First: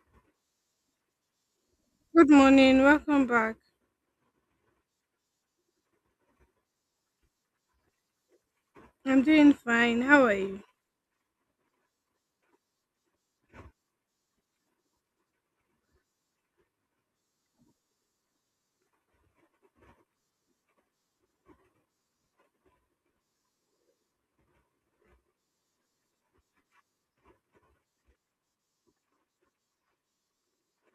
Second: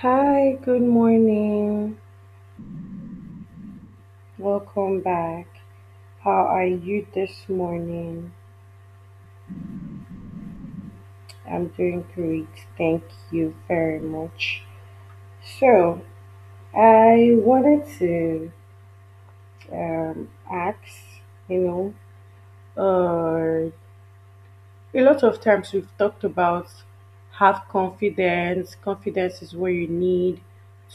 Hi, good morning. Good morning, welcome back. Welcome back. How are you this morning? I'm doing fine. How are you? I'm doing great. Thank you very much. So, I wanted to ask, you know, uh, a lot of times we've talked about have confidence. Confidence is what you need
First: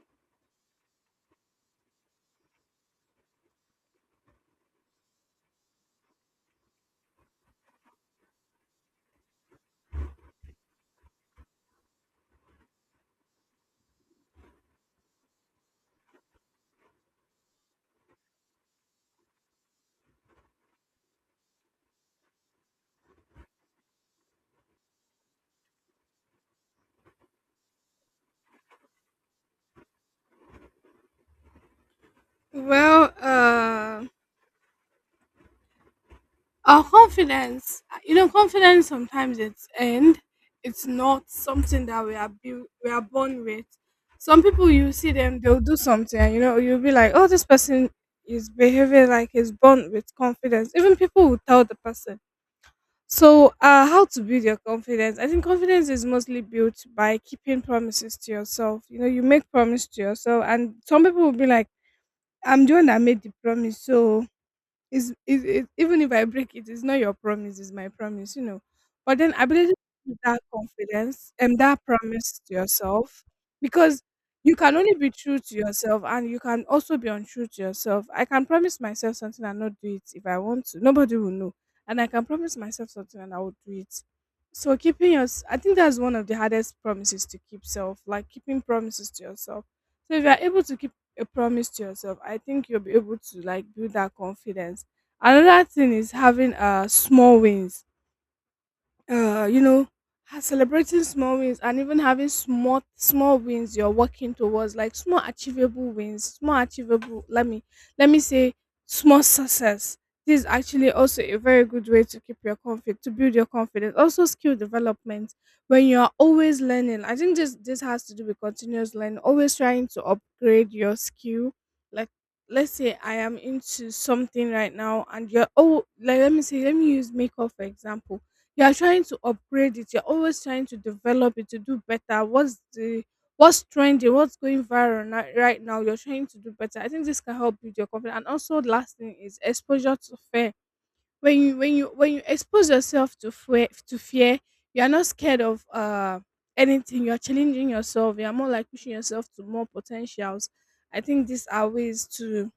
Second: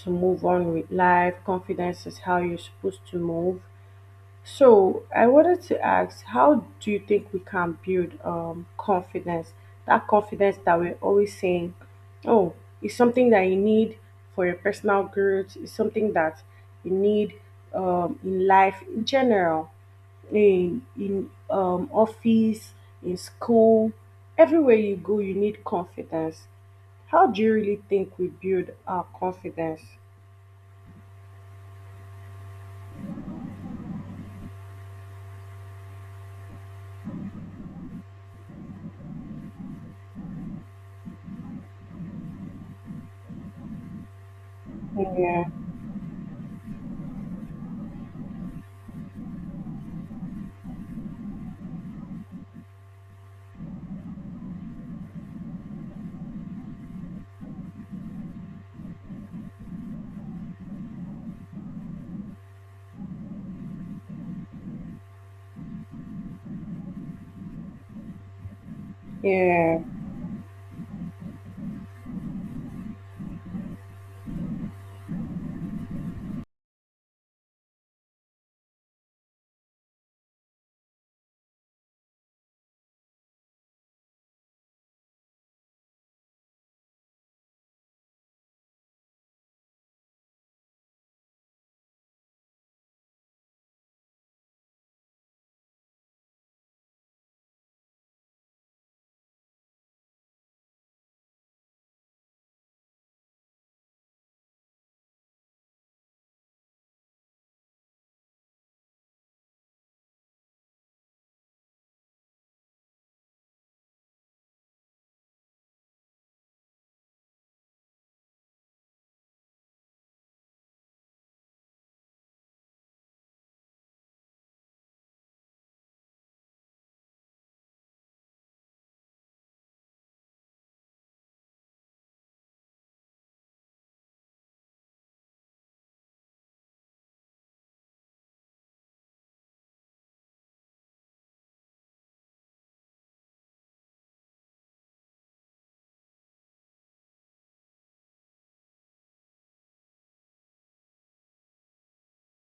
to move on with life. Confidence is how you're supposed to move. So I wanted to ask, how do you think we can build confidence? That confidence that we're always saying, oh, it's something that you need for your personal growth. It's something that you need in life in general, in office, in school, everywhere you go, you need confidence. How do you really think we build our confidence? Well, uh, our confidence, you know, confidence sometimes it's end. It's not something that we are born with. Some people you see them, Yeah, they'll do something, and you know, you'll be like, oh, this person is behaving like he's born with confidence. Even people will tell the person. How to build your confidence? I think confidence is mostly built by keeping promises to yourself. You know, you make promise to yourself, and some people will be like I'm the one that made the promise, so it's even if I break it, it's not your promise, it's my promise, you know. But then ability to yeah. give that confidence and that promise to yourself because you can only be true to yourself and you can also be untrue to yourself. I can promise myself something and not do it if I want to. Nobody will know. And I can promise myself something and I will do it. So keeping your, I think that's one of the hardest promises to keep self, like keeping promises to yourself. So if you are able to keep a promise to yourself, I think you'll be able to like build that confidence. Another thing is having small wins, you know, celebrating small wins and even having small small wins you're working towards, like small achievable wins, small achievable. Let me say small success. This is actually also a very good way to keep your confidence, to build your confidence. Also, skill development when you are always learning. I think this has to do with continuous learning, always trying to upgrade your skill. Like let's say I am into something right now, and you're oh, like let me use makeup for example. You are trying to upgrade it, you're always trying to develop it to do better. What's trending, what's going viral right now, you're trying to do better. I think this can help build your confidence. And also, last thing is exposure to fear. When you expose yourself to fear, you're not scared of anything. You're challenging yourself, you're more like pushing yourself to more potentials. I think these are ways to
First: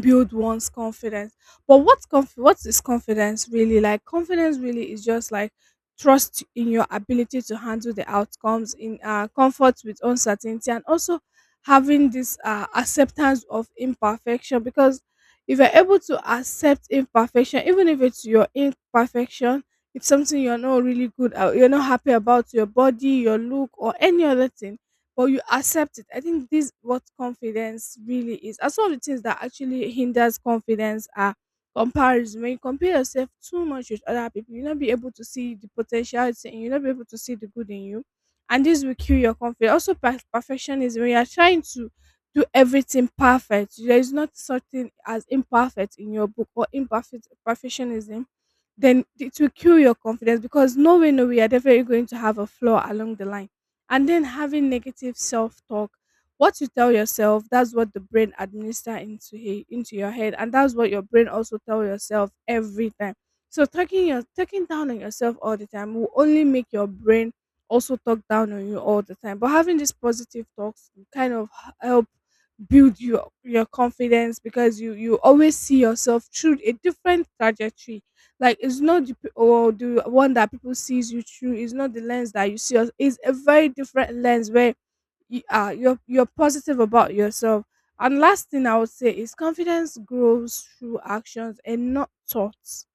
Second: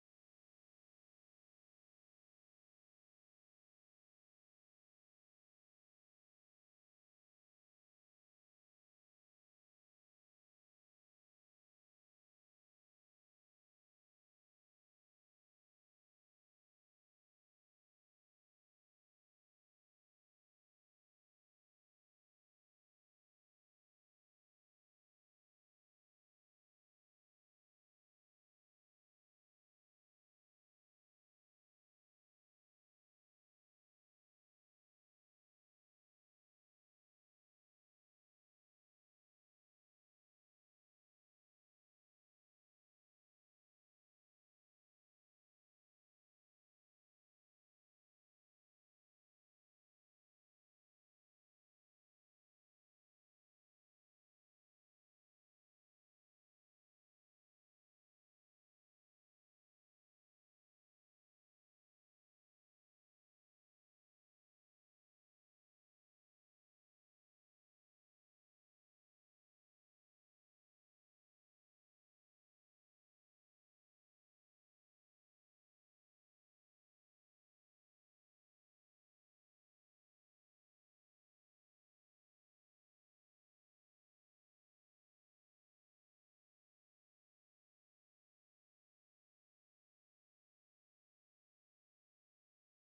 build one's confidence. But what is confidence really like? Confidence really is just like trust in your ability to handle the outcomes, in comfort with uncertainty, and also having this acceptance of imperfection. Because if you're able to accept imperfection, even if it's your imperfection, if something you're not really good at, you're not happy about your body, your look, or any other thing, but you accept it. I think this is what confidence really is. And some of the things that actually hinders confidence are comparison. When you compare yourself too much with other people, you'll not be able to see the potential it's in you, you'll not be able to see the good in you. And this will kill your confidence. Also, perfectionism. When you are trying to do everything perfect, there is not such thing as imperfect in your book, or imperfect perfectionism. Then it will kill your confidence because no way, no way, you're definitely going to have a flaw along the line. And then, having negative self-talk, what you tell yourself, that's what the brain administer into your head, and that's what your brain also tell yourself every time. So talking down on yourself all the time will only make your brain also talk down on you all the time. But having these positive talks will kind of help build your confidence, because you always see yourself through a different trajectory. Like, it's not the p- or the one that people sees you through. It's not the lens that you see us. It's a very different lens where you're positive about yourself. And last thing I would say is, confidence grows through actions and not thoughts.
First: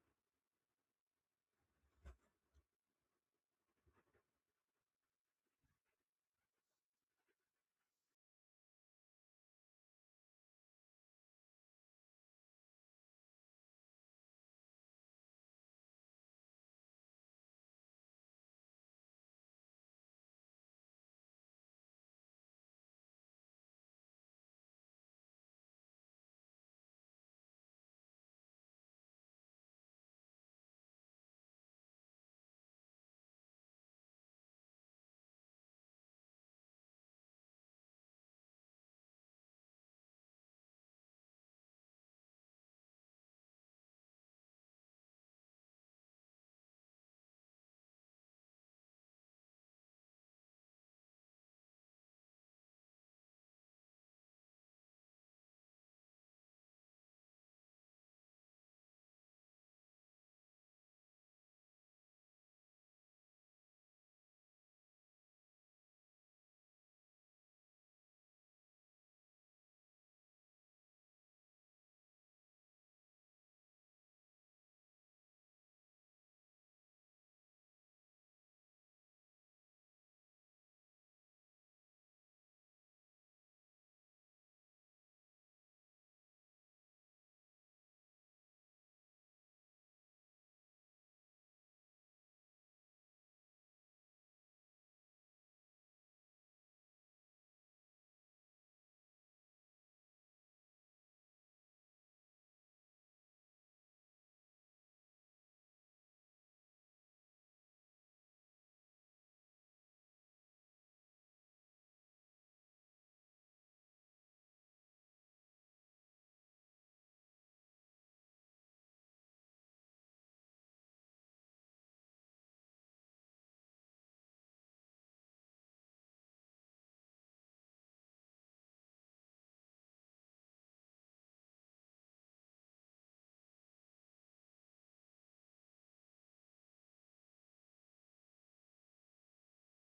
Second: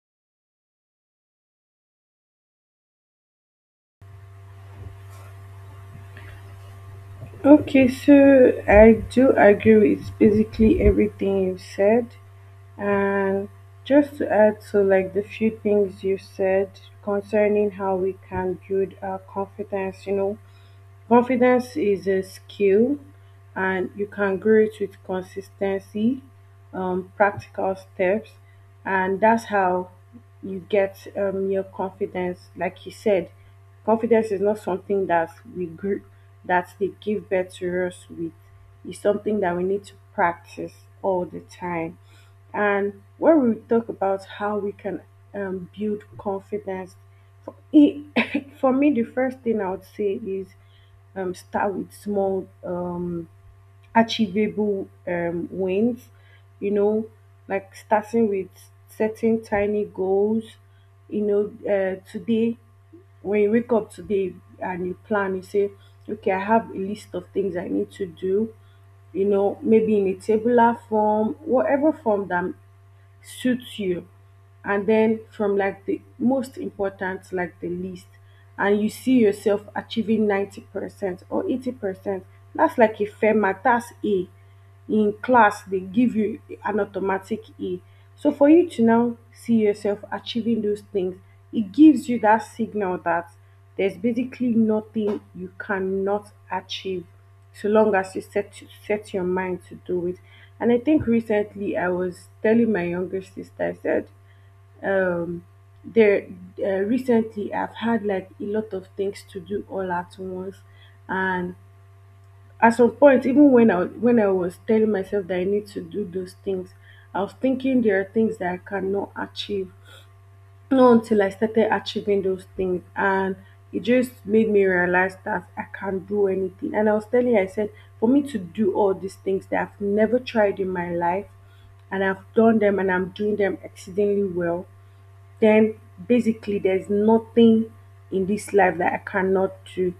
Okay, so I do agree with basically everything you've said. And just to add, so like the few things you said concerning how we can build our confidence, you know, confidence is a skill and you can grow it with consistency, practical steps, and that's how you get your confidence. Like you said, confidence is not something that we grew, that they give birth to us with. It's something that we need to practice all the time. And when we will talk about how we can build confidence, for, e- for me, the first thing I would say is start with small, achievable wins, you know, like starting with setting tiny goals. You know, today, when you wake up today and you plan, you say, okay, I have a list of things I need to do, you know, maybe in a tabular form, whatever form that suits you, and then from like the most important to like the least, and you see yourself achieving 90% or 80%. That's like a fair mark. That's a, in class they give you an automatic A. So for you to now see yourself achieving those things, it gives you that signal that there's basically nothing you cannot achieve so long as you set your mind to do it. And I think recently I was telling my younger sister, I said, um, there recently I've had like a lot of things to do all at once, and at some point, even when I was telling myself that I need to do those things, I was thinking there are things that I cannot achieve, not until I started achieving those things, and it just made me realize that I can't do anything. And I was telling you, I said, for me to do all these things that I've never tried in my life, and I've done them, and I'm doing them exceedingly well, then basically there's nothing in this life that I cannot do.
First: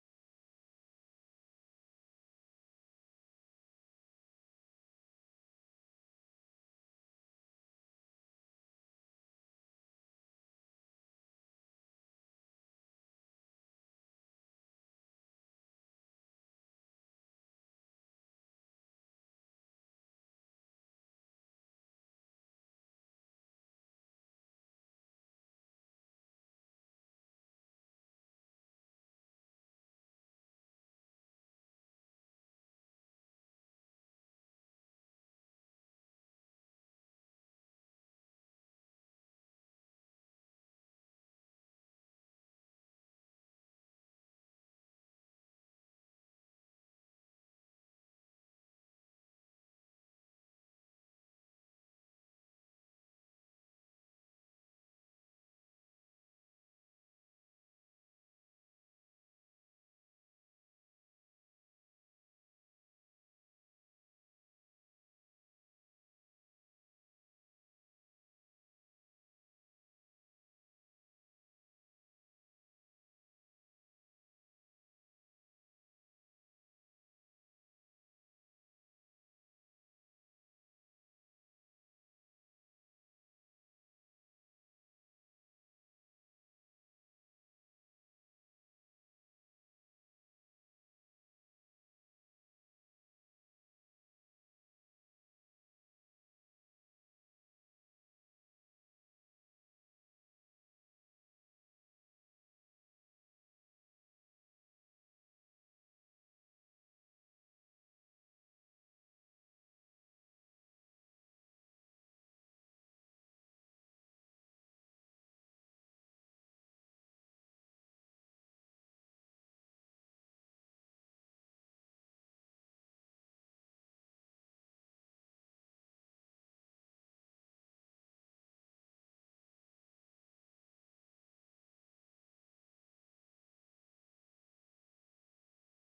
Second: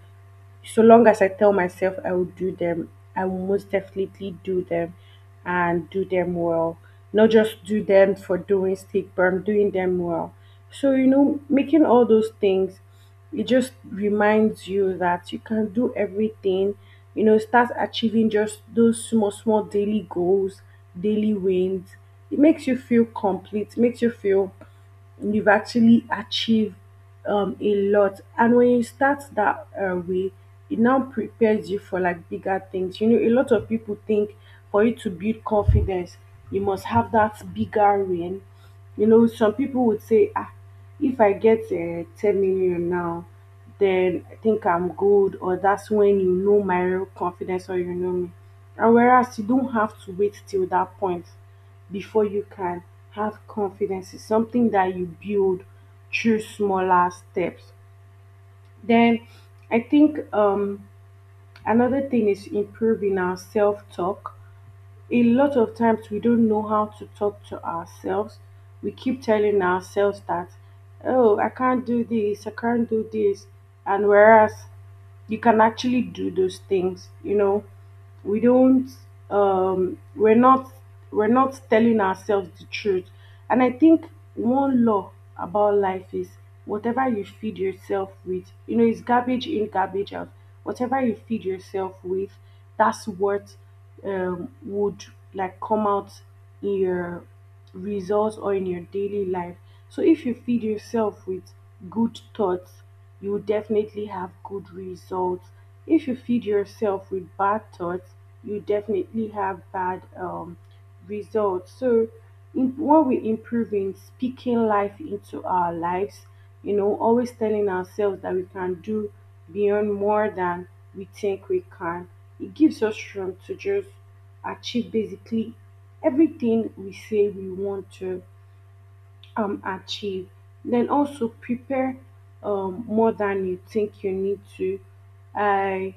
So long as I tell myself I will do them, I will most definitely do them and do them well. Not just do them for doing sake, but I'm doing them well. So, you know, making all those things, it just reminds you that you can do everything. You know, start achieving just those small, small daily goals, daily wins. It makes you feel complete, makes you feel you've actually achieved a lot. And when you start that way, it now prepares you for like bigger things. You know, a lot of people think for you to build confidence, you must have that bigger win. You know, some people would say, ah, if I get 10 million now, then I think I'm good, or that's when you know my real confidence, or you know me. And whereas you don't have to wait till that point before you can have confidence. It's something that you build through smaller steps. Then I think another thing is improving our self talk. A lot of times we don't know how to talk to ourselves. We keep telling ourselves that, oh, I can't do this, I can't do this. And whereas you can actually do those things. You know, we don't, um we're not we're not telling ourselves the truth. And I think one law about life is whatever you feed yourself with, you know, it's garbage in, garbage out. Whatever you feed yourself with, that's what would like come out in your results or in your daily life. So if you feed yourself with good thoughts, you will definitely have good results. If you feed yourself with bad thoughts, you definitely have bad results. So, in, what we improve in speaking life into our lives, you know, always telling ourselves that we can do beyond, more than we think we can. It gives us room to just achieve basically everything we say we want to achieve. Then also prepare more than you think you need to. I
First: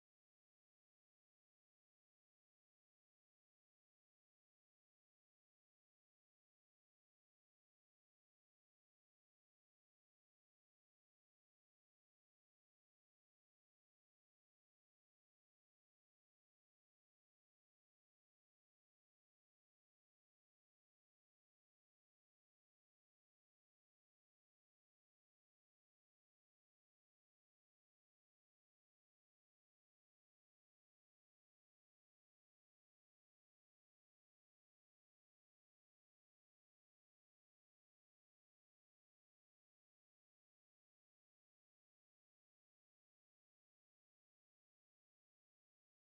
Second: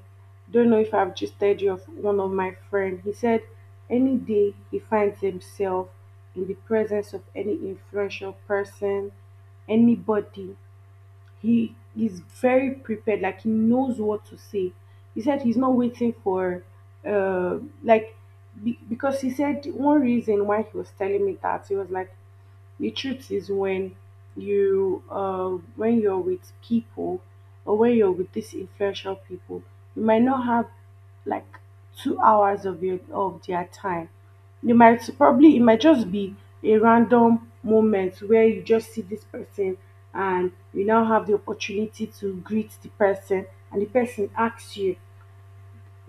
don't know if I've gisted you of one of my friend. He said any day he finds himself in the presence of any influential person, anybody, he is very prepared. Like he knows what to say. He said he's not waiting for uh like because he said one reason why he was telling me that, he was like, the truth is when you when you're with people or when you're with these influential people, you might not have like 2 hours of your of their time. You might probably, it might just be a random moment where you just see this person, and you now have the opportunity to greet the person, and the person asks you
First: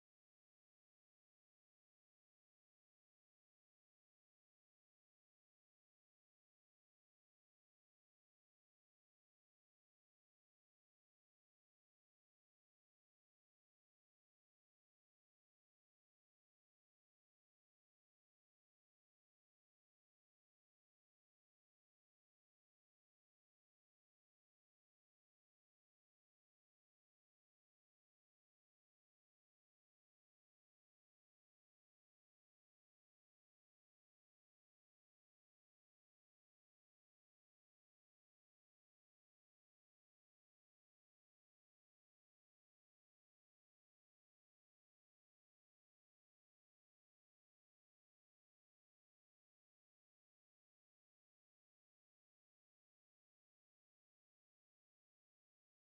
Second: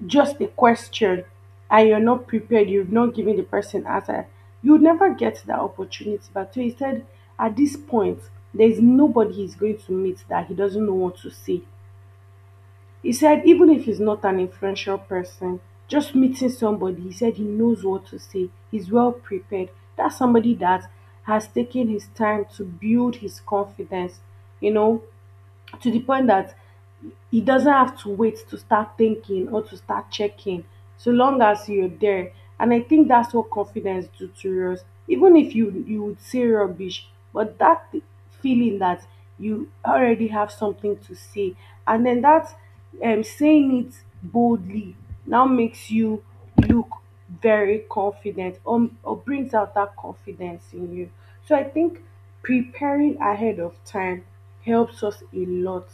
just a question, and you're not prepared, you've not given the person answer, you would never get that opportunity. But so instead, at this point, there's nobody he's going to meet that he doesn't know what to say. He said, even if he's not an influential person, just meeting somebody, he said he knows what to say. He's well prepared. That's somebody that has taken his time to build his confidence, you know, to the point that he doesn't have to wait to start thinking or to start checking, so long as you're there. And I think that's what confidence do to us. Even if you would say rubbish, but that feeling that you already have something to say, and then that saying it boldly now makes you look very confident, or brings out that confidence in you. So I think preparing ahead of time helps us a lot,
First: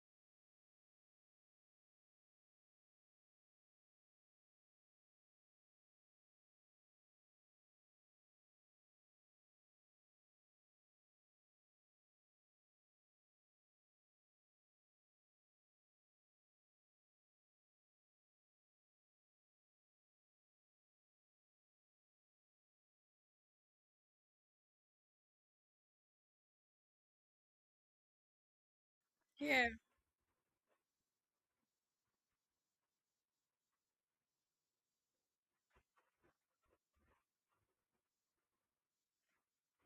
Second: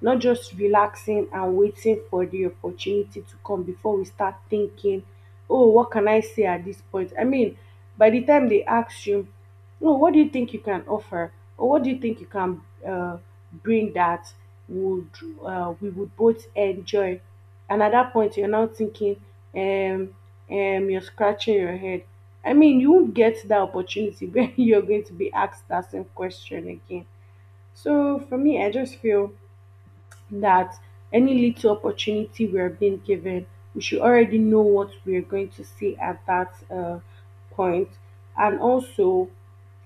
not just relaxing and waiting for the opportunity to come before we start thinking, oh, what can I say at this point? I mean, by the time they ask you, no, what do you think you can offer? Or what do you think you can uh, bring that would we would both enjoy? And at that point, you're now thinking, um, you're scratching your head. I mean, you won't get that opportunity when you're going to be asked that same question again. So for me, I just feel Yeah, that any little opportunity we're being given, we should already know what we're going to see at that point. And also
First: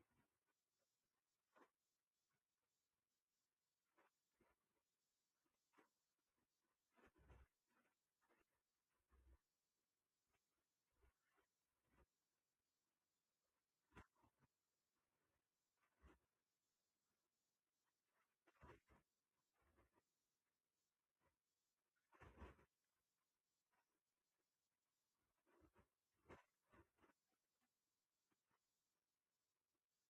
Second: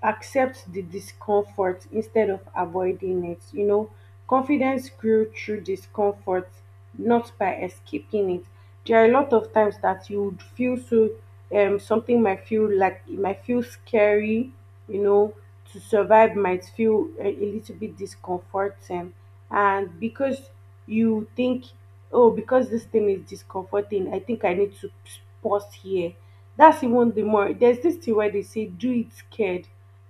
accept the discomfort instead of avoiding it. You know, confidence grew through discomfort, not by escaping it. There are a lot of times that you would feel so something might feel like, it might feel scary, you know, to survive might feel a little bit discomforting. And because you think, oh, because this thing is discomforting, I think I need to pause here. That's even the more. There's this thing where they say, do it scared,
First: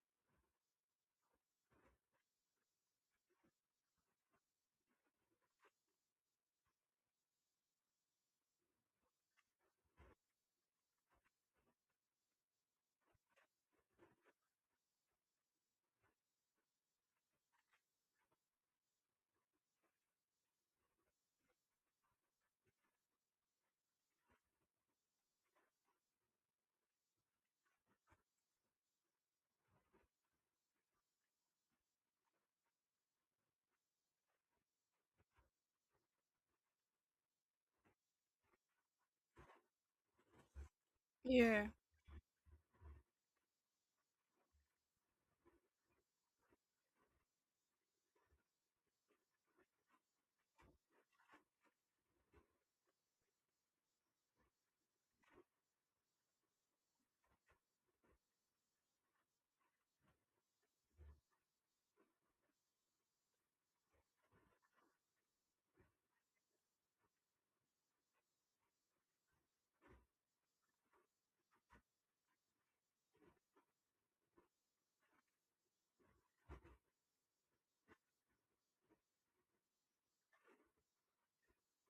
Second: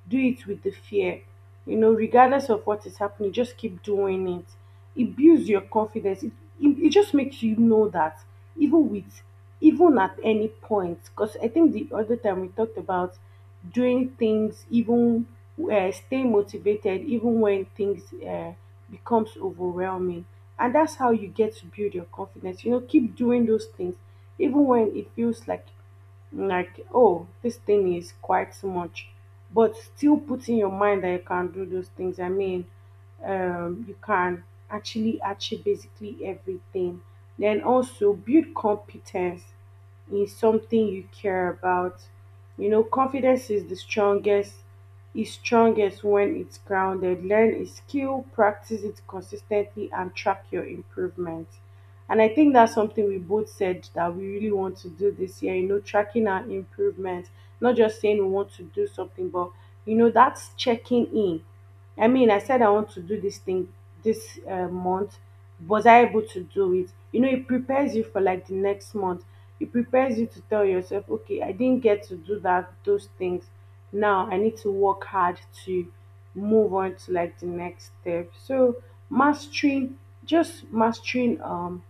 do it with the fear. You know, regardless of what is happening, just keep doing it. It builds your confidence. It just makes you know that even with, even at any point, because I think the other time we talked about doing things, even stay motivated even when things becomes overwhelming. And that's how you get to build your confidence. You know, keep doing those things even when it feels like, oh, this thing is quite so much, but still put in your mind that you can do those things. I mean, you can actually achieve basically everything. Then also build competence in something you care yeah, about. You know, confidence is the strongest, is strongest when it's grounded. Learn a skill, practice it consistently and track your improvement. And I think that's something we both said that we really want to do this year, you know, tracking our improvement, not just saying we want to do something, but you know, that's checking in. I mean, I said I want to do this thing this month. Was I able to do it? You know, it prepares you for like the next month. It prepares you to tell yourself, okay, I didn't get to do that, those things. Now I need to work hard to move on to like the next step. So mastering, just mastering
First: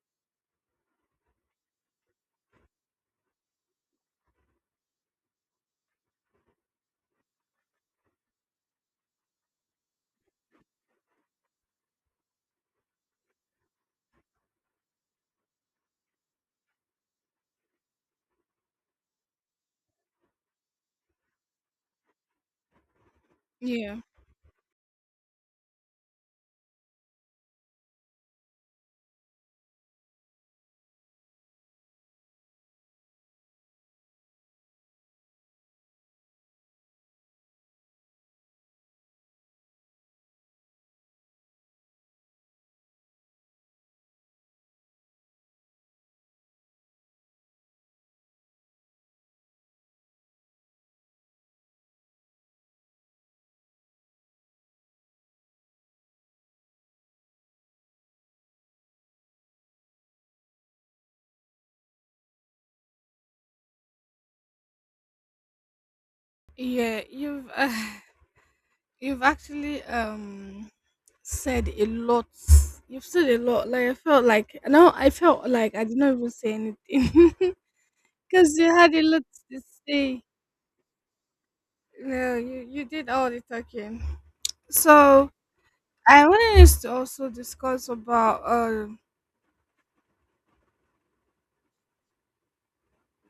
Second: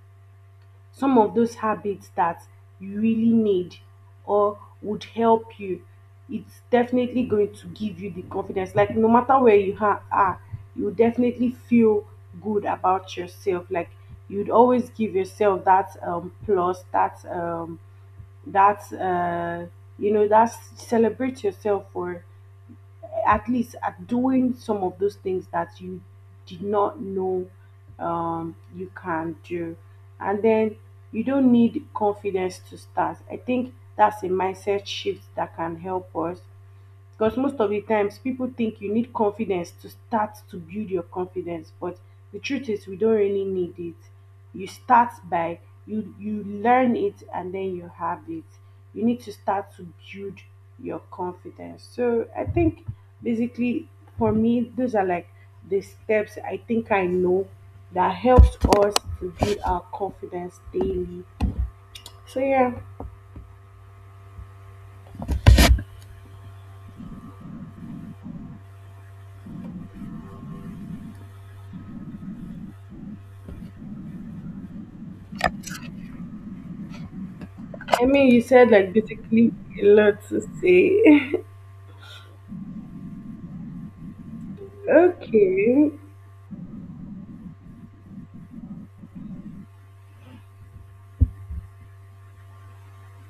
some of those habits that you really need or would help you, it's definitely going to give you the confidence. Like, no matter where you are, you definitely feel good about yourself. Like, you'd always give yourself that plus, that that you know that's celebrate yourself for at least at yeah, doing some of those things that you did not know you can do. And then, you don't need confidence to start. I think that's a mindset shift that can help us, because most of the times people think you need confidence to start to build your confidence, but the truth is we don't really need it. You start by you learn it and then you have it. You need to start to build your confidence. So I think, basically, for me those are like the steps I think I know that helps us to build our confidence daily. So yeah, yeah. You've you've actually said a lot. You've said a lot. Like I felt like no, I felt like I did not even say anything I mean you because said you like had a lot basically to a say. lot to say. No, you did all the talking. So Okay. I wanted us to also discuss about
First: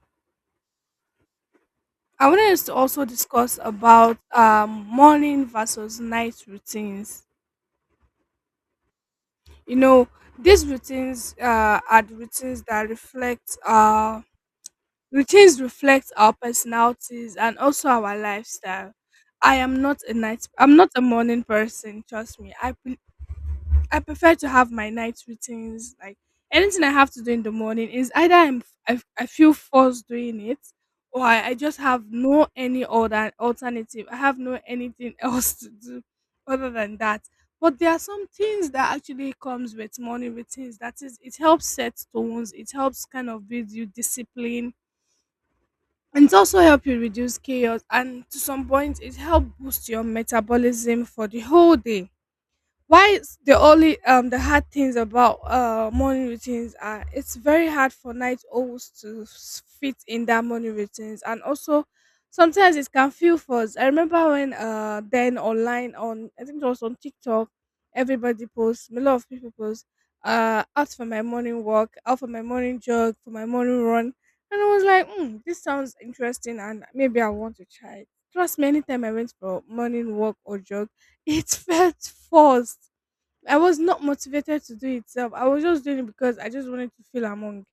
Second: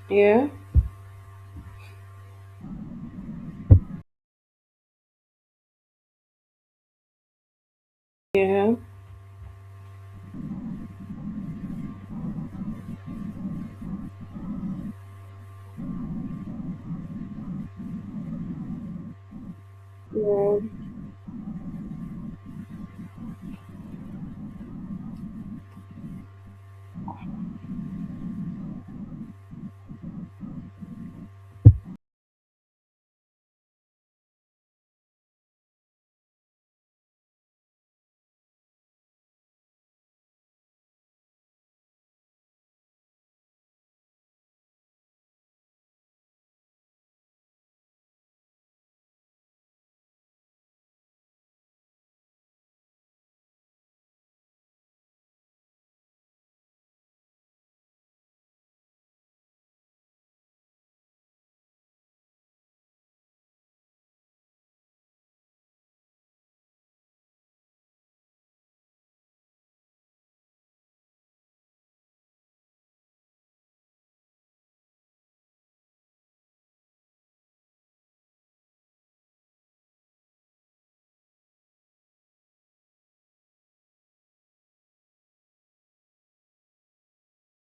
Yeah, I wanted us to also discuss about morning versus night routines. yeah, You know, these routines are the routines that reflect our personalities and also our lifestyle. Yeah. I'm not a morning person, trust me. I prefer to have my night routines. Like, anything I have to do in the morning is either I feel forced doing it, or I just have no any other alternative. I have no anything else to do other than that. But there are some things that actually comes with morning routines. That is, it helps set tones. It helps kind of build you discipline. And it also help you reduce chaos, and to some point it help boost your metabolism for the whole day. The only the hard things about morning routines are, it's very hard for night owls to fit in that morning routines, and also sometimes it can feel forced. I remember when then online, on I think it was on TikTok, everybody posts a lot of people post out for my morning walk, out for my morning jog, for my morning run. And I was like, mm, this sounds interesting, and maybe I want to try it. Trust me, anytime I went for morning walk or jog, it felt forced. I was not motivated to do it self. I was just doing it because I just wanted to feel among.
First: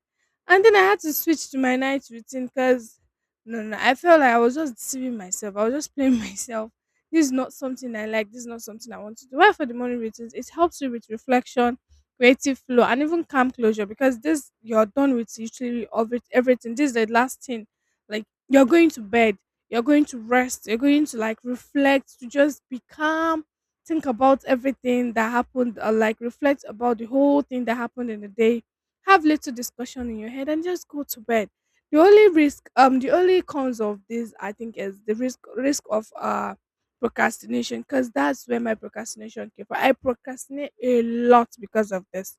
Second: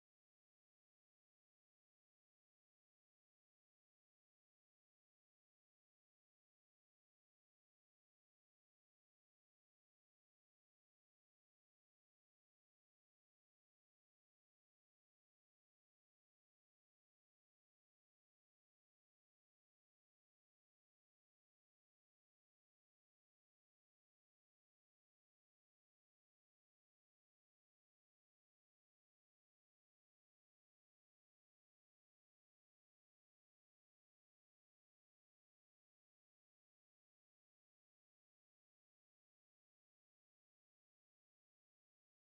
And then I had to switch to my night routine because no, no, I felt like I was just deceiving myself. I was just playing myself. This is not something I like. This is not something I want to do. Why for the morning routines? It helps you with reflection, creative flow, and even calm closure, because this you're done with literally of it, everything. This is the last thing. Like, you're going to bed, you're going to rest, you're going to like reflect, to just be calm, think about everything that happened, or like reflect about the whole thing that happened in the day, have little discussion in your head and just go to bed. The only risk the only cons of this, I think, is the risk of procrastination, because that's where my procrastination came from. I procrastinate a lot because of this,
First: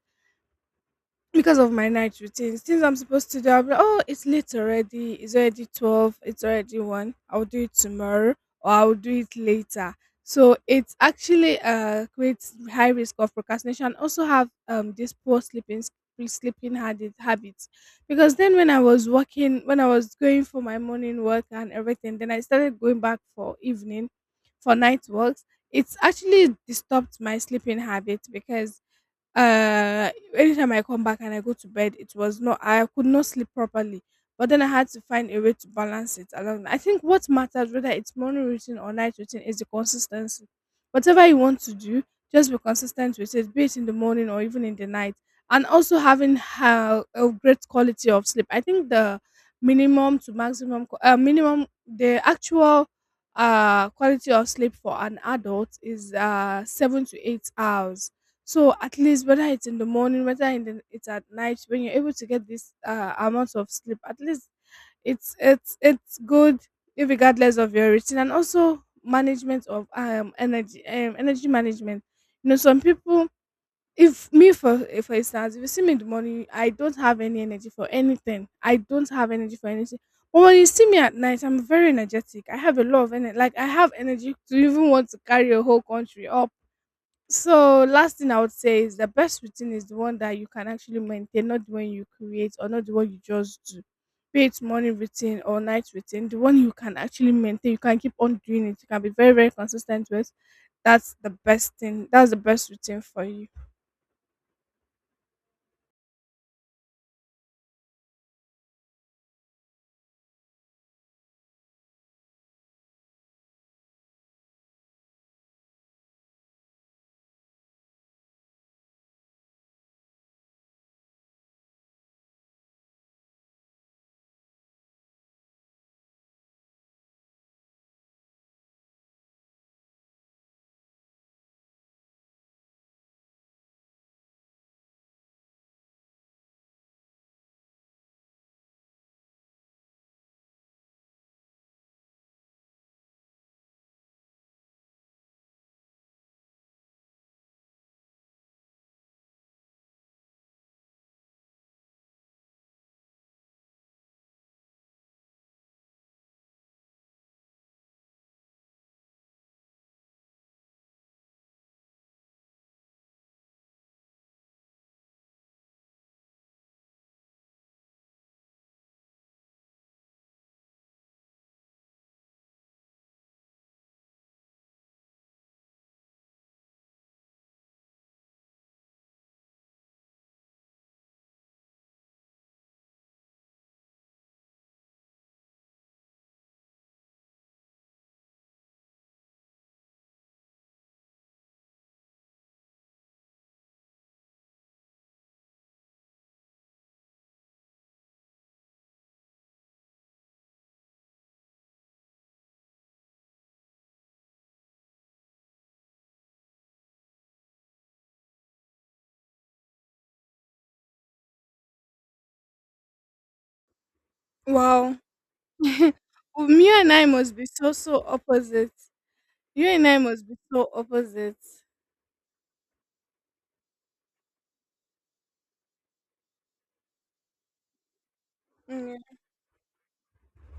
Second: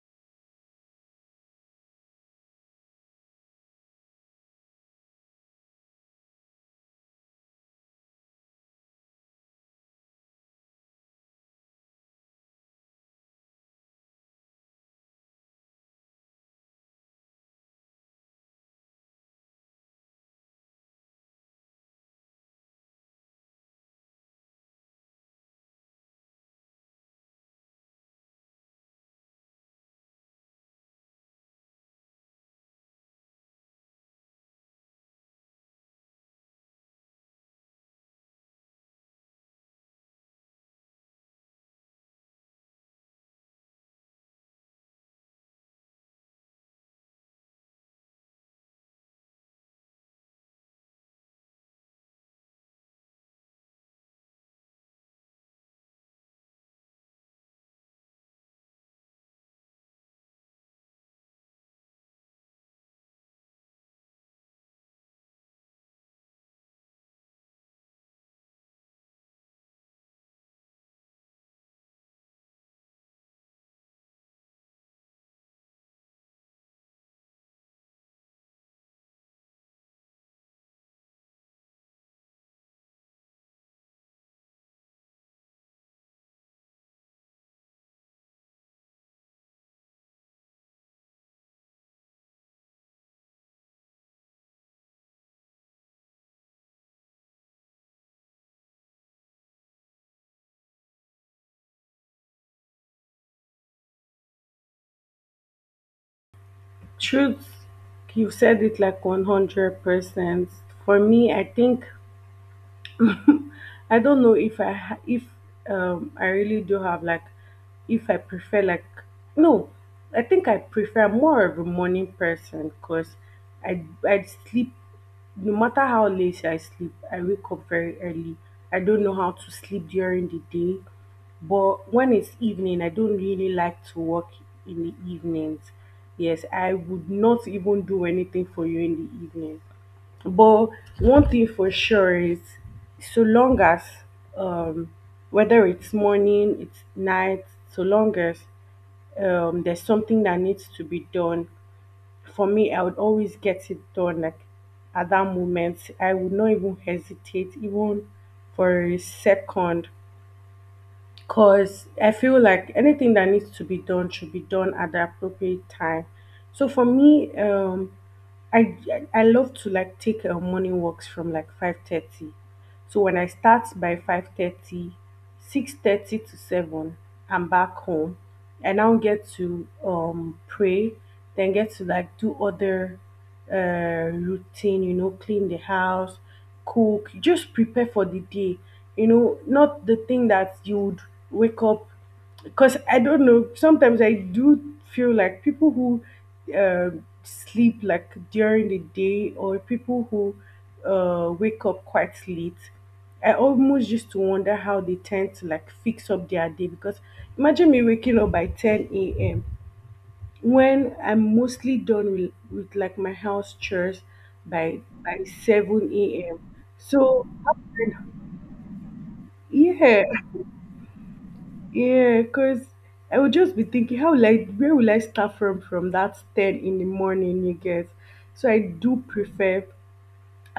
because of my night routines. Things I'm supposed to do, I'll be like, oh, it's late already. It's already 12. It's already 1. I'll do it tomorrow or I'll do it later. So it actually creates high risk of procrastination. I also have this poor sleeping s- pre- sleeping habits, because then when I was working, when I was going for my morning work and everything, then I started going back for evening, for night works. It's actually disturbed my sleeping habit, because anytime I come back and I go to bed, it was not, I could not sleep properly. But then I had to find a way to balance it along. I think what matters, whether it's morning routine or night routine, is the consistency. Whatever you want to do, just be consistent with it, be it in the morning or even in the night. And also having a great quality of sleep. I think the minimum to maximum, qu- minimum, the actual quality of sleep for an adult is 7 to 8 hours. So at least whether it's in the morning, whether it's at night, when you're able to get this amount of sleep, at least it's good, regardless of your routine. And also management of energy management. You know, some people, if me for for instance, if you see me in the morning, I don't have any energy for anything. I don't have energy for anything. But when you see me at night, I'm very energetic. I have a lot of energy. Like, I have energy to even want to carry a whole country up. So last thing I would say is, the best routine is the one that you can actually maintain, not the one you create or not the one you just do. Be it morning routine or night routine, the one you can actually maintain, you can keep on doing it, you can be very, very consistent with. That's the best thing. That's the best routine for you. Truth, you said it like 100%. For me, I think I don't know if I ha- if I really do have like if I prefer like no, I think I prefer, I'm more of a morning person because I I sleep, no matter how late I sleep, I wake up very early. I don't know how to sleep during the day, but when it's evening, I don't really like to work in the evenings. Yes, I would not even do anything for you in the evening. But one thing for sure is, so long as um, whether it's morning, it's night, so long as there's something that needs to be done, for me, I would always get it done. Like, at that moment, I would not even hesitate, even for a second. Cause I feel like anything that needs to be done should be done at the appropriate time. So for me, I love to like take morning walks from like 5:30. So when I start by 5:30, 6:30 to 7, I'm back home. I now get to pray, then get to like do other uh, routine, you know, clean the house, cook, just prepare for the day. You know, not the thing that you would wake up, because I don't know. Sometimes I do feel like people who sleep like during the day, or people who wake up quite late. I almost used to wonder how they tend to like fix up their day, because imagine me waking up by 10 a.m. when I'm mostly done with, like my house chores by Wow. 7 a.m. Well, you and I So must be so opposite. You and I yeah, must be so opposite. yeah, because I would just be thinking, how will I, where will I start from that 10 in the morning, you get? So I Mm, do prefer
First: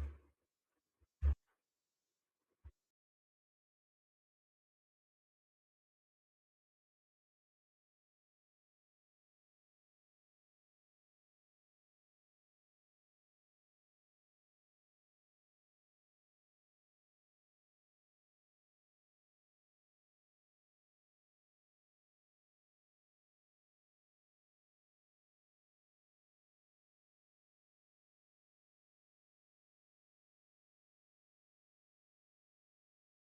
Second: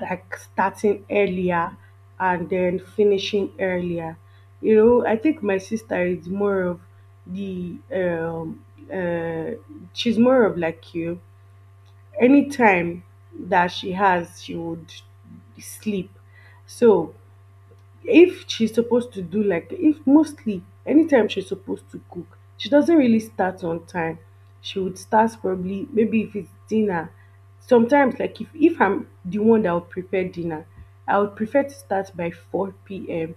like starting earlier and then finishing earlier. You know, I think my sister is more of the, uh, she's more of like you. Any time that she has, she would sleep. So if she's supposed to do, like if mostly anytime she's supposed to cook, she doesn't really start on time. She would start probably, maybe if it's dinner. Sometimes, like, if I'm the one that would prepare dinner, I would prefer to start by 4 p.m,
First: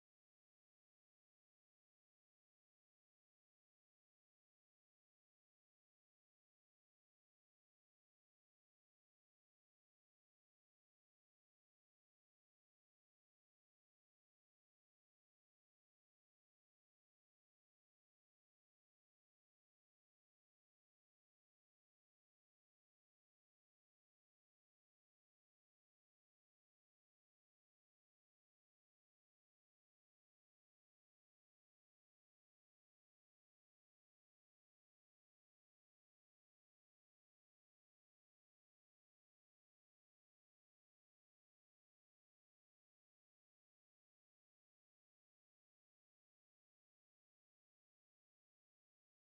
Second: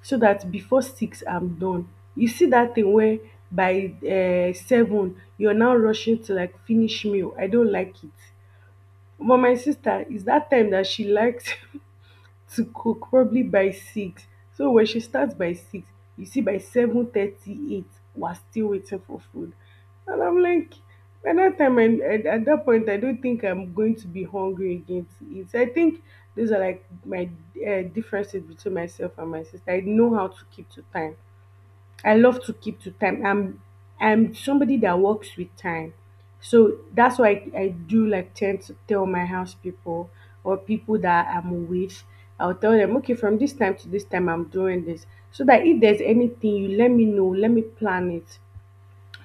so that before 6 I'm done. You see that thing where, by 7, you're now rushing to like finish meal, I don't like it. But my sister is that time that she likes to cook probably by 6. So when she starts by 6, you see, by seven thirty eight, we're still waiting for food. And I'm like, by that time, and at that point, I don't think I'm going to be hungry again to eat. So I think those are like my differences between myself and my sister. I know how to keep to time. I love to keep to time. I'm somebody that works with time. So that's why I do like tend to tell my house people, or people that I'm with. I'll tell them, okay, from this time to this time I'm doing this. So that if there's anything, you let me know, let me plan it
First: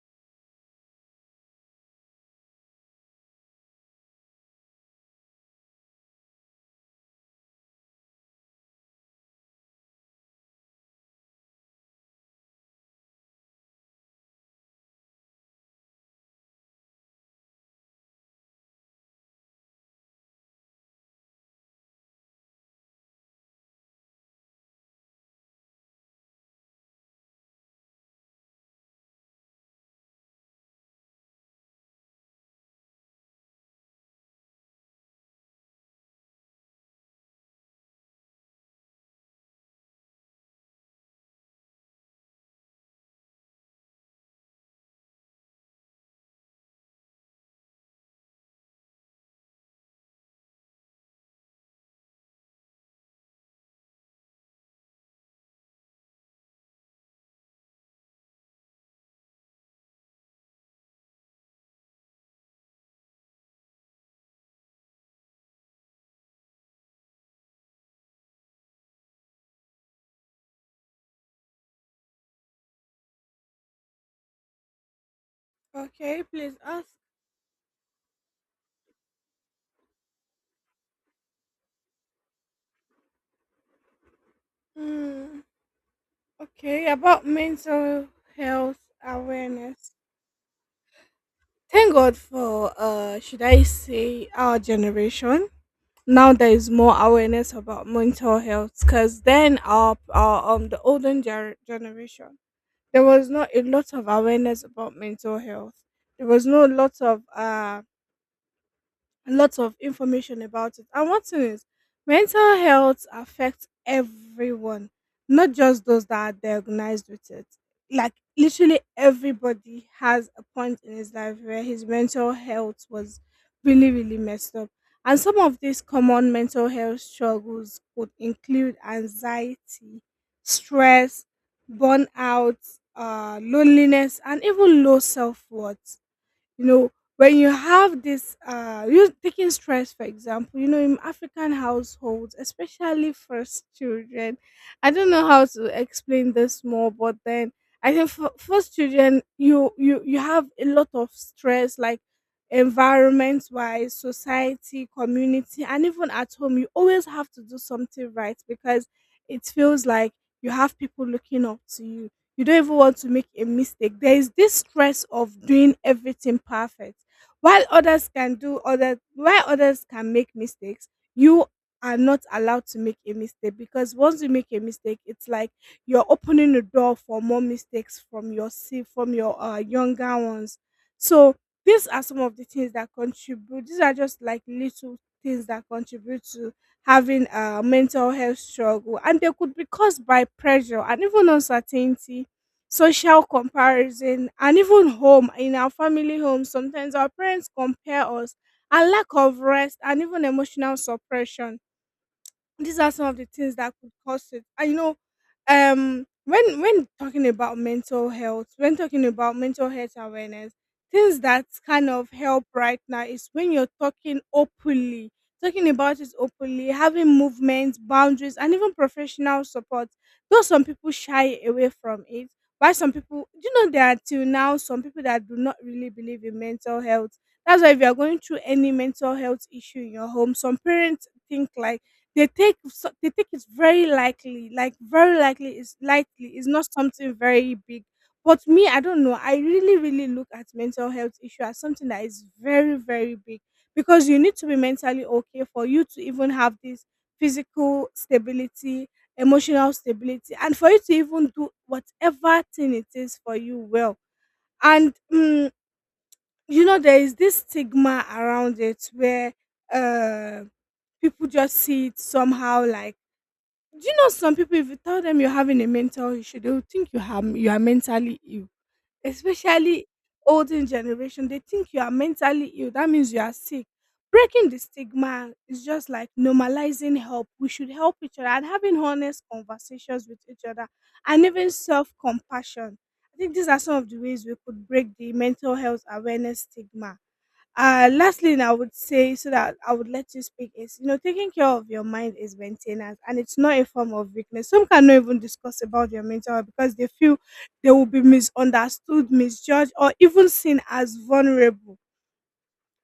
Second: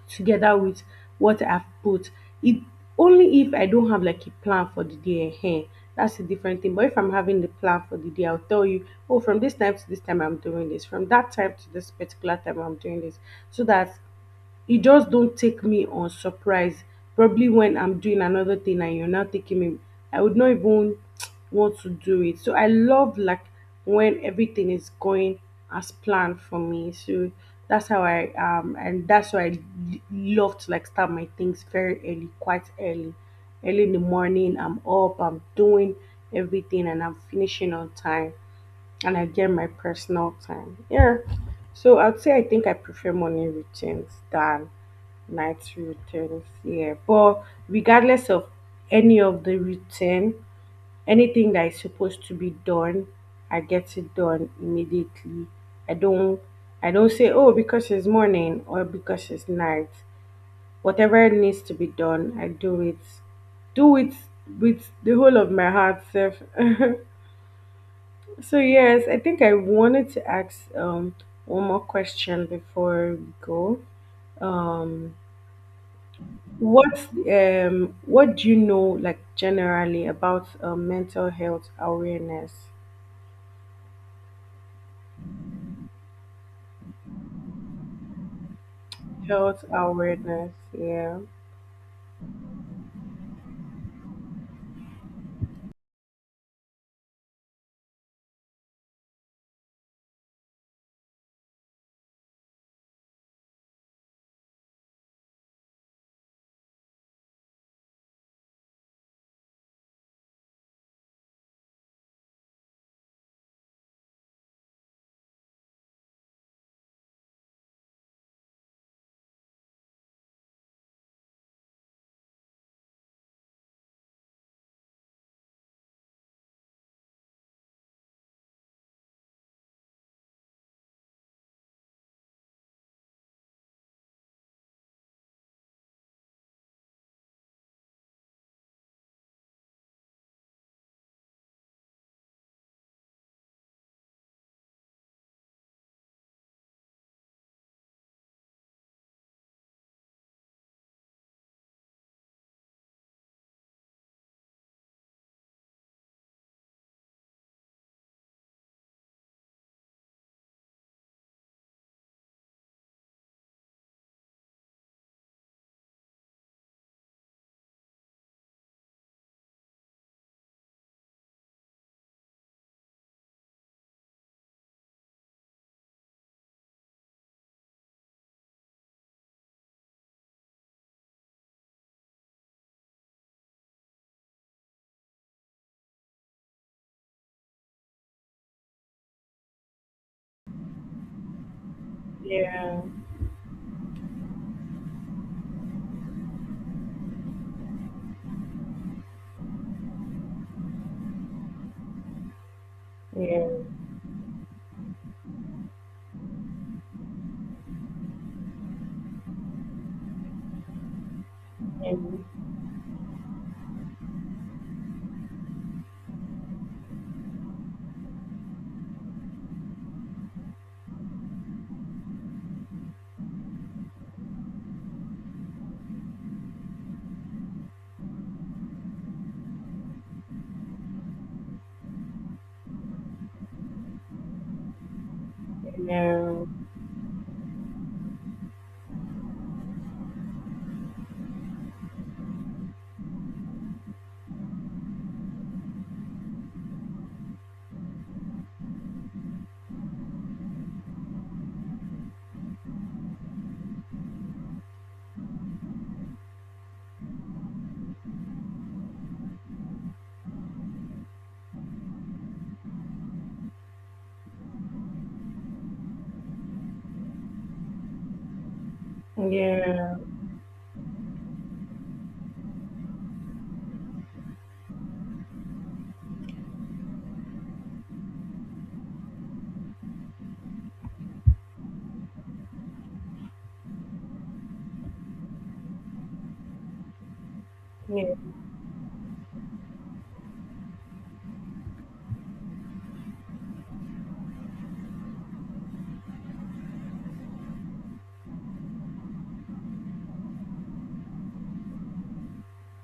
together with what I've put. It, only if I don't have like a plan for the day ahead. That's a different thing. But if I'm having the plan for the day, I'll tell you, oh, from this time to this time I'm doing this, from that time to this particular time I'm doing this. So that you just don't take me on surprise, probably when I'm doing another thing and you're not taking me. I would not even want to do it. So I love like when everything is going as planned for me. So that's how I and that's why I love to like start my things very early, quite early. Early in the morning, I'm up, I'm doing everything, and I'm finishing on time, and I get my personal time. Yeah. So I'd say I think I prefer morning routines than night routines. Yeah. But regardless of any of the routine, anything that is supposed to be done, I get it done immediately. I don't I don't say, oh, because it's morning or because it's night. Whatever needs to be done, I do it. Do it with the whole of my heart, self. So yes, I think I wanted to ask one more question before we go. Um, yeah. Okay, please ask. what do you know like generally about mental health awareness? Mm, okay, about mental health Health awareness. awareness. Yeah, Thank God for should I say our generation. Now there is more awareness about mental health because then our the generation there was not a lot of awareness about mental health. There was no lot of lots of information about it. And one thing is, mental health affects everyone, not just those that are diagnosed with it. Like literally everybody has a point in his life where his mental health was really, really messed up. And some of these common mental health struggles would include anxiety, stress, burnout, loneliness, and even low self worth, you know, when you have this you taking stress, for example. You know, in African households, especially first children, I don't know how to explain this more, but then I think for first children, you have a lot of stress, like environment wise, society, community, and even at home, you always have to do something right because it feels like you have people looking up to you. You don't even want to make a mistake. There is this stress of doing everything perfect. While others can make mistakes, you are not allowed to make a mistake because once you make a mistake, it's like you're opening the door for more mistakes from from your younger ones. So these are some of the things that contribute. These are just like little things that contribute to having a mental health struggle, and they could be caused by pressure and even uncertainty, yeah, social comparison, and even home, in our family home sometimes our parents compare us, and lack of rest and even emotional suppression. These are some of the yeah, things that could cause it. And you know, when talking about mental health, when talking about mental health awareness, things that kind yeah, of help right now is when you're talking openly, talking about it openly, having movements, boundaries, and even professional support. Though some people shy away from it, why some people, do you know, there are till now some people that do not really believe in mental health. That's why if you are going through any mental health issue in your home, some parents think like they take so they think it's very likely, like very likely. yeah, It's not something very big. But me, I don't know. I really, really look at mental health issue as something that is very, very big because you need to be mentally okay for you to even have this physical stability, emotional stability, and for you to even do whatever thing it is for you well. And mm, you know, there is this stigma around it where uh, people just see it somehow, like do you know some people, if you tell them you're having a mental issue, they will think you are mentally ill. Especially yeah, older generation, they think you are mentally ill. That means you are sick. Breaking the stigma is just like normalizing help. We should help each other and having honest conversations with each other and even self compassion. I think these are some of the ways we could break the mental health awareness stigma. Uh, yeah, lastly, I would say, so that I would let you speak, is you know, taking care of your mind is maintenance and it's not a form of weakness. Some cannot even discuss about their mental health because they feel they will be misunderstood, misjudged, or even seen as vulnerable,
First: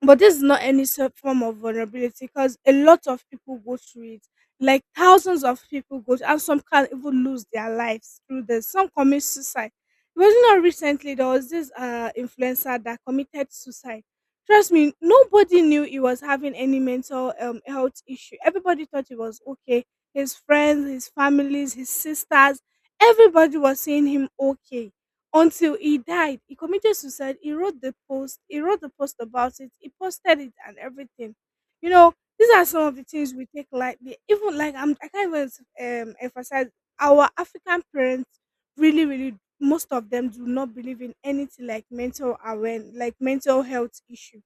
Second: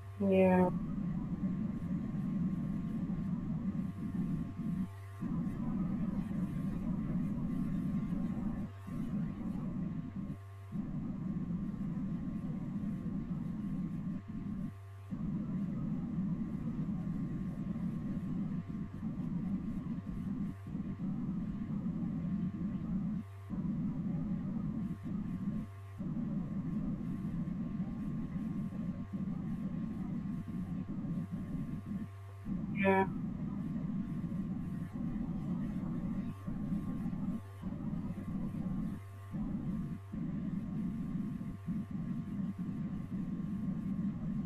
but this is not yeah, any form of vulnerability because a lot of people go through it, like thousands of people go, and some can even lose their lives through this. Some commit suicide. It was not recently, there was this influencer that committed suicide. Trust me, nobody knew he was having any mental health issue. Everybody thought he was okay, his friends, his families, his sisters, everybody was saying him okay, until he died. He committed suicide. He wrote the post. He wrote the post about it. He posted it and everything. You know, these are some of the yeah. things we take lightly. Even like I can't even emphasize, our African parents, really, really, most of them do not believe in anything like mental awareness, like mental health issue.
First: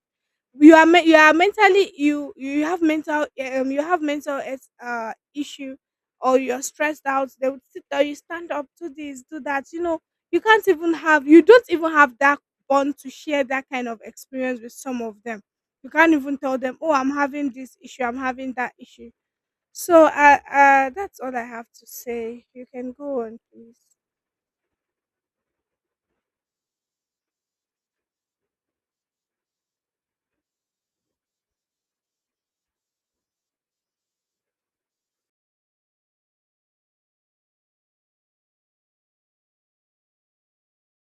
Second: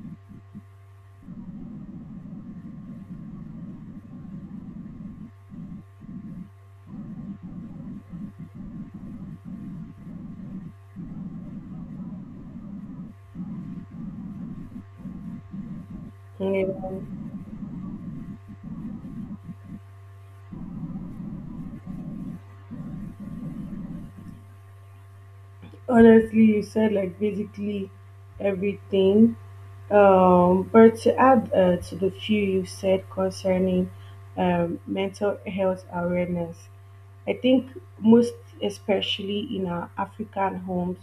You are you are mentally, you have mental issue, or you're stressed out, they would sit there, you stand up, do this, do that, you know, you can't even have you don't even have that bond to share that kind of experience with some of them. You can't even tell them, oh, Yeah. I'm having this issue, I'm having that issue. So that's all I have to say. You can go on, please. Honestly, you said like basically everything. But to add to the few you said concerning mental health awareness, I think, most especially in our African homes,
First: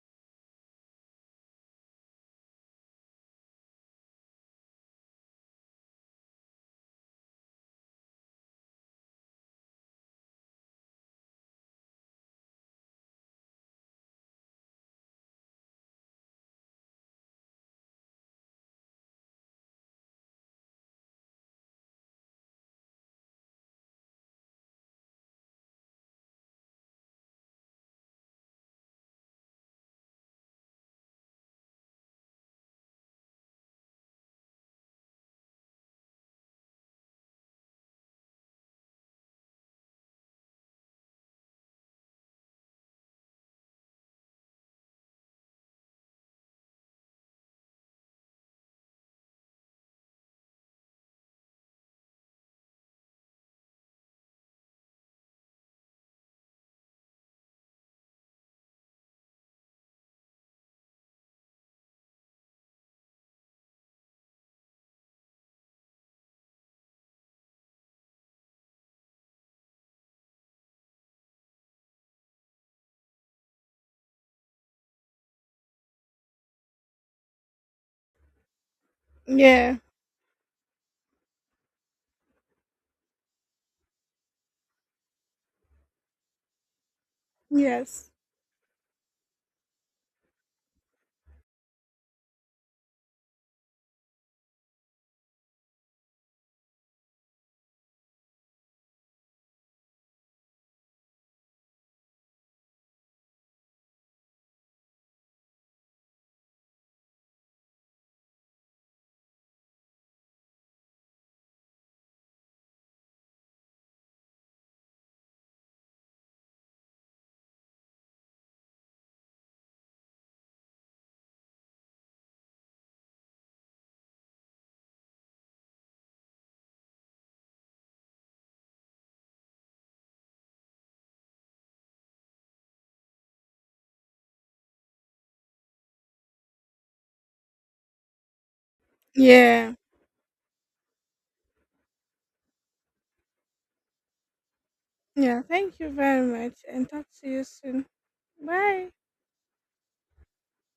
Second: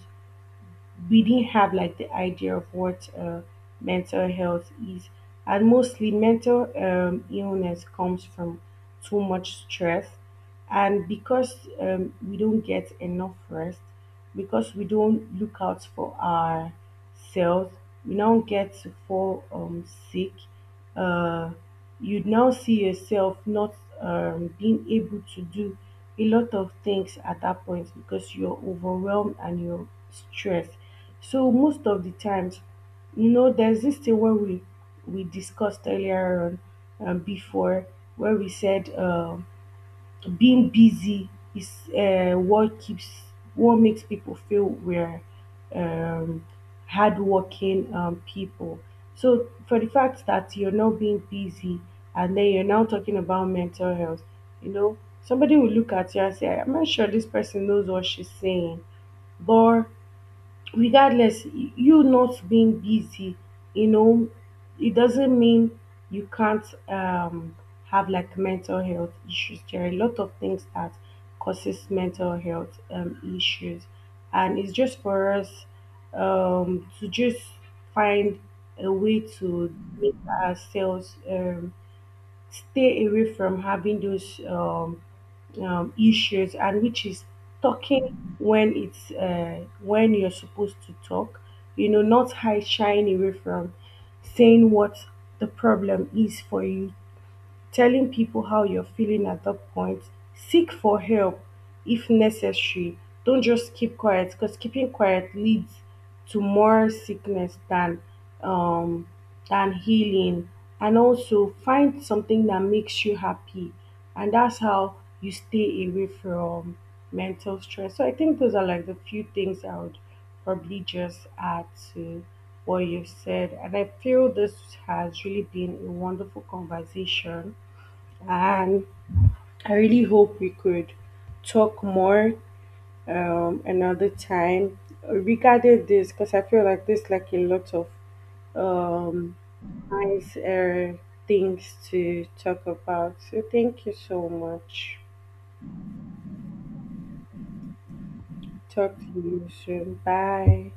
we didn't have like the idea of what mental health is, and mostly mental illness comes from too much stress, and because we don't get enough rest, because we don't look out for our cells, you now get to fall sick. Uh, you'd now see yourself not being able to do a lot of things at that point, because you're overwhelmed and you're stressed. So most of the times, you know, there's this thing where we discussed earlier on before, where we said being busy is what keeps, what makes people feel we're um, hardworking people. So for the fact that you're not being busy and then you're now talking about mental health, you know, somebody will look at you and say, I'm not sure this person knows what she's saying. But regardless, you not being busy, you know, it doesn't mean you can't have like mental health issues. There are a lot of things that causes mental health issues, and it's just for us to just find a way to Yeah. make ourselves stay away from having those issues. And which is, talking Yes. when it's when you're supposed to talk, you know, not high shying away from saying what the problem is for you, telling people how you're feeling at that point. Seek for help if necessary. Don't just keep quiet, because keeping quiet leads to more sickness than um, healing. And also, find something that makes you happy, and that's how you stay away from mental stress. So I think those are like the few things I would probably just add to what you've said. And I feel this has really been a wonderful conversation. And I really hope we could talk more another time regarding this, because I feel like there's like a lot of um, Yeah. nice things to talk about. So thank you so much. Yeah, thank you very much and talk to you soon. Bye. Talk to you soon. Bye.